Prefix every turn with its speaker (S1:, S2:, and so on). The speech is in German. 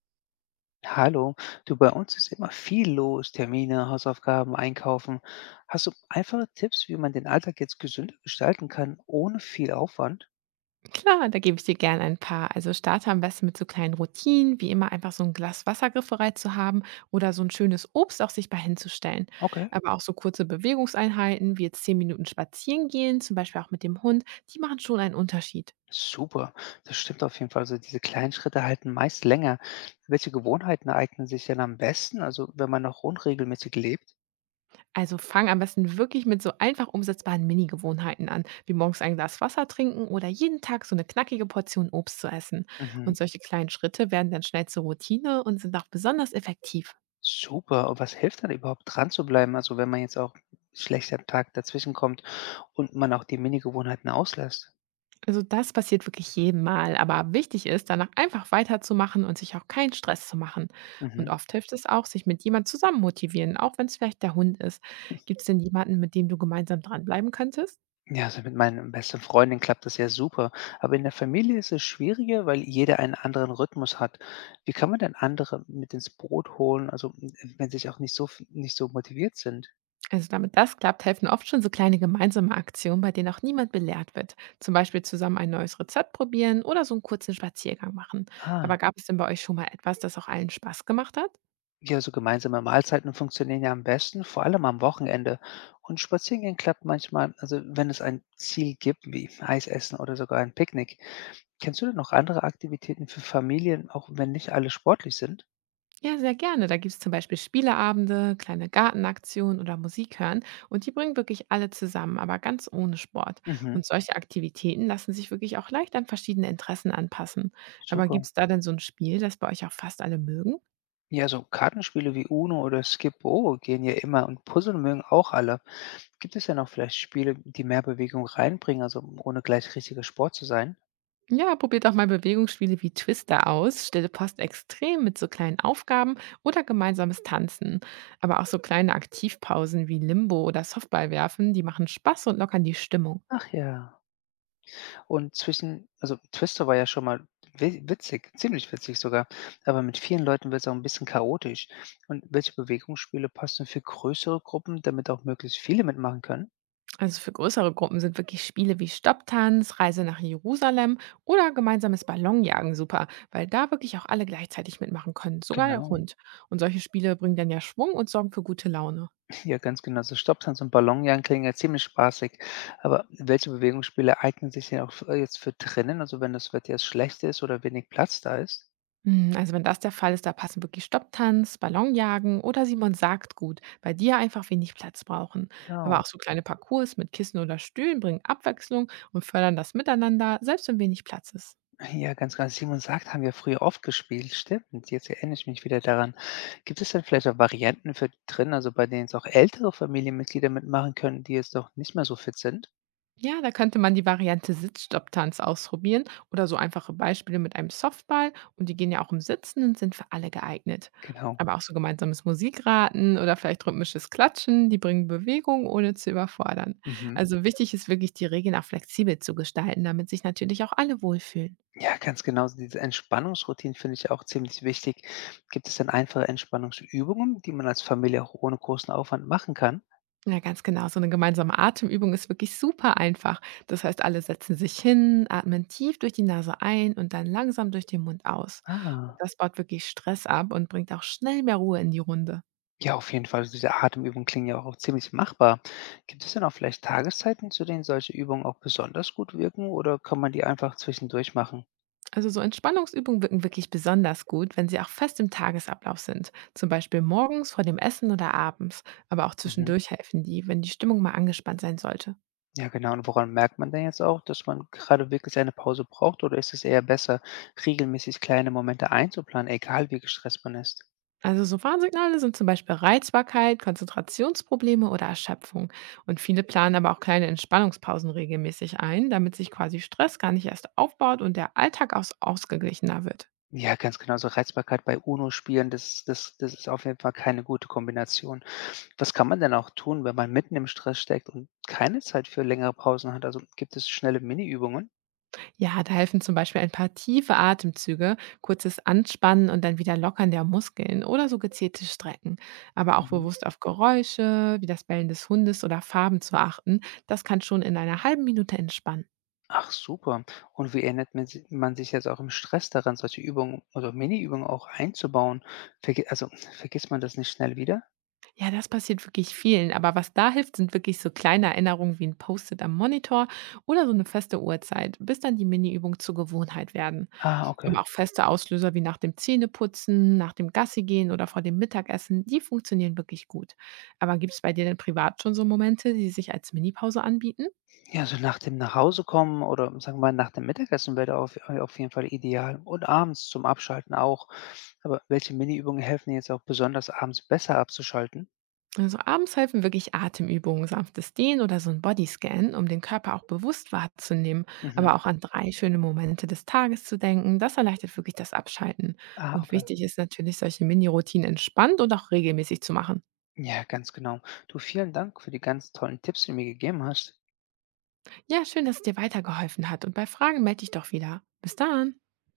S1: Hallo, du, bei uns ist immer viel los, Termine, Hausaufgaben, Einkaufen. Hast du einfache Tipps, wie man den Alltag jetzt gesünder gestalten kann, ohne viel Aufwand?
S2: Klar, da gebe ich dir gern ein paar. Also starte am besten mit so kleinen Routinen, wie immer einfach so ein Glas Wasser griffbereit zu haben oder so ein schönes Obst auch sichtbar hinzustellen.
S1: Okay,
S2: Aber auch so kurze Bewegungseinheiten, wie jetzt 10 Minuten spazieren gehen, zum Beispiel auch mit dem Hund, die machen schon einen Unterschied.
S1: super. Das stimmt auf jeden Fall. Also diese kleinen Schritte halten meist länger. Welche Gewohnheiten eignen sich denn am besten, also wenn man noch unregelmäßig lebt?
S2: Also fang am besten wirklich mit so einfach umsetzbaren Mini-Gewohnheiten an, wie morgens ein Glas Wasser trinken oder jeden Tag so eine knackige Portion Obst zu essen.
S1: Mhm.
S2: Und solche kleinen Schritte werden dann schnell zur Routine und sind auch besonders effektiv.
S1: Super. Und was hilft dann überhaupt dran zu bleiben, also wenn man jetzt auch schlechter Tag dazwischen kommt und man auch die Mini-Gewohnheiten auslässt?
S2: Also das passiert wirklich jedem Mal, aber wichtig ist, danach einfach weiterzumachen und sich auch keinen Stress zu machen. Und
S1: Mhm.
S2: oft hilft es auch, sich mit jemand zusammen motivieren, auch wenn es vielleicht der Hund ist. Gibt es denn jemanden, mit dem du gemeinsam dranbleiben könntest?
S1: Ja, also mit meinen besten Freundin klappt das ja super. Aber in der Familie ist es schwieriger, weil jeder einen anderen Rhythmus hat. Wie kann man denn andere mit ins Boot holen, also wenn sie sich auch nicht so, nicht so motiviert sind?
S2: Also damit das klappt, helfen oft schon so kleine gemeinsame Aktionen, bei denen auch niemand belehrt wird. Zum Beispiel zusammen ein neues Rezept probieren oder so einen kurzen Spaziergang machen.
S1: Ah,
S2: Aber gab es denn bei euch schon mal etwas, das auch allen Spaß gemacht hat?
S1: ja, so gemeinsame Mahlzeiten funktionieren ja am besten, vor allem am Wochenende. Und Spazierengehen klappt manchmal, also wenn es ein Ziel gibt, wie Eis essen oder sogar ein Picknick. Kennst du denn noch andere Aktivitäten für Familien, auch wenn nicht alle sportlich sind?
S2: Ja, sehr gerne. Da gibt es zum Beispiel Spieleabende, kleine Gartenaktionen oder Musik hören und die bringen wirklich alle zusammen, aber ganz ohne Sport.
S1: Mhm,
S2: Und solche Aktivitäten lassen sich wirklich auch leicht an verschiedene Interessen anpassen. Aber
S1: super.
S2: gibt es da denn so ein Spiel, das bei euch auch fast alle mögen?
S1: Ja, so Kartenspiele wie Uno oder Skip-Bo gehen ja immer und Puzzle mögen auch alle. Gibt es ja noch vielleicht Spiele, die mehr Bewegung reinbringen, also ohne gleich richtiger Sport zu sein?
S2: Ja, probiert auch mal Bewegungsspiele wie Twister aus, Stille Post Extrem mit so kleinen Aufgaben oder gemeinsames Tanzen. Aber auch so kleine Aktivpausen wie Limbo oder Softball werfen, die machen Spaß und lockern die Stimmung.
S1: Ach ja. Und zwischen, also Twister war ja schon mal witzig, ziemlich witzig sogar, aber mit vielen Leuten wird es auch ein bisschen chaotisch. Und welche Bewegungsspiele passen für größere Gruppen, damit auch möglichst viele mitmachen können?
S2: Also für größere Gruppen sind wirklich Spiele wie Stopptanz, Reise nach Jerusalem oder gemeinsames Ballonjagen super, weil da wirklich auch alle gleichzeitig mitmachen können, sogar der
S1: Genau.
S2: Hund. Und solche Spiele bringen dann ja Schwung und sorgen für gute Laune.
S1: Ja, ganz genau. So Stopsands und Ballonjagen klingen ja ziemlich spaßig. Aber welche Bewegungsspiele eignen sich denn auch jetzt für drinnen, also wenn das Wetter jetzt schlecht ist oder wenig Platz da ist?
S2: Also wenn das der Fall ist, da passen wirklich Stopptanz, Ballonjagen oder Simon sagt gut, bei die ja einfach wenig Platz brauchen. Aber
S1: Genau.
S2: auch so kleine Parcours mit Kissen oder Stühlen bringen Abwechslung und fördern das Miteinander, selbst wenn wenig Platz ist.
S1: Ja, ganz genau. Simon sagt, haben wir früher oft gespielt. Stimmt. Jetzt erinnere ich mich wieder daran. Gibt es denn vielleicht auch Varianten für drinnen, also bei denen es auch ältere Familienmitglieder mitmachen können, die jetzt doch nicht mehr so fit sind?
S2: Ja, da könnte man die Variante Sitzstopptanz ausprobieren oder so einfache Beispiele mit einem Softball und die gehen ja auch im Sitzen und sind für alle geeignet.
S1: Genau.
S2: Aber auch so gemeinsames Musikraten oder vielleicht rhythmisches Klatschen, die bringen Bewegung, ohne zu überfordern.
S1: Mhm.
S2: Also wichtig ist wirklich, die Regeln auch flexibel zu gestalten, damit sich natürlich auch alle wohlfühlen.
S1: Ja, ganz genau. So diese Entspannungsroutinen finde ich auch ziemlich wichtig. Gibt es denn einfache Entspannungsübungen, die man als Familie auch ohne großen Aufwand machen kann?
S2: Ja, ganz genau. So eine gemeinsame Atemübung ist wirklich super einfach. Das heißt, alle setzen sich hin, atmen tief durch die Nase ein und dann langsam durch den Mund aus. Und
S1: Ah,
S2: das baut wirklich Stress ab und bringt auch schnell mehr Ruhe in die Runde.
S1: ja, auf jeden Fall. Also diese Atemübungen klingen ja auch, auch ziemlich machbar. Gibt es denn auch vielleicht Tageszeiten, zu denen solche Übungen auch besonders gut wirken oder kann man die einfach zwischendurch machen?
S2: Also so Entspannungsübungen wirken wirklich besonders gut, wenn sie auch fest im Tagesablauf sind. Zum Beispiel morgens vor dem Essen oder abends. Aber auch
S1: Mhm.
S2: zwischendurch helfen die, wenn die Stimmung mal angespannt sein sollte.
S1: Ja, genau. Und woran merkt man denn jetzt auch, dass man gerade wirklich eine Pause braucht oder ist es eher besser, regelmäßig kleine Momente einzuplanen, egal wie gestresst man ist?
S2: Also so Warnsignale sind zum Beispiel Reizbarkeit, Konzentrationsprobleme oder Erschöpfung. Und viele planen aber auch kleine Entspannungspausen regelmäßig ein, damit sich quasi Stress gar nicht erst aufbaut und der Alltag ausgeglichener wird.
S1: Ja, ganz genau, so Reizbarkeit bei UNO-Spielen, das ist auf jeden Fall keine gute Kombination. Was kann man denn auch tun, wenn man mitten im Stress steckt und keine Zeit für längere Pausen hat? Also, gibt es schnelle Mini-Übungen?
S2: Ja, da helfen zum Beispiel ein paar tiefe Atemzüge, kurzes Anspannen und dann wieder Lockern der Muskeln oder so gezielte Strecken. Aber auch
S1: Mhm.
S2: bewusst auf Geräusche wie das Bellen des Hundes oder Farben zu achten, das kann schon in einer halben Minute entspannen.
S1: Ach super. Und wie erinnert man si man sich jetzt auch im Stress daran, solche Übungen oder Mini-Übungen auch einzubauen? Vergisst man das nicht schnell wieder?
S2: Ja, das passiert wirklich vielen. Aber was da hilft, sind wirklich so kleine Erinnerungen wie ein Post-it am Monitor oder so eine feste Uhrzeit, bis dann die Mini-Übungen zur Gewohnheit werden.
S1: Ah, okay.
S2: Aber auch feste Auslöser wie nach dem Zähneputzen, nach dem Gassigehen oder vor dem Mittagessen, die funktionieren wirklich gut. Aber gibt es bei dir denn privat schon so Momente, die sich als Minipause anbieten?
S1: Ja, so nach dem Nachhausekommen oder sagen wir mal nach dem Mittagessen wäre da auf jeden Fall ideal und abends zum Abschalten auch. Aber welche Mini Übungen helfen dir jetzt auch besonders abends besser abzuschalten?
S2: Also abends helfen wirklich Atemübungen, sanftes Dehnen oder so ein Bodyscan, um den Körper auch bewusst wahrzunehmen,
S1: Mhm.
S2: aber auch an 3 schöne Momente des Tages zu denken. Das erleichtert wirklich das Abschalten.
S1: Ah,
S2: Und
S1: okay.
S2: wichtig ist natürlich, solche Mini-Routinen entspannt und auch regelmäßig zu machen.
S1: Ja, ganz genau. Du, vielen Dank für die ganz tollen Tipps, die du mir gegeben hast.
S2: Ja, schön, dass es dir weitergeholfen hat. Und bei Fragen melde dich doch wieder. Bis dann.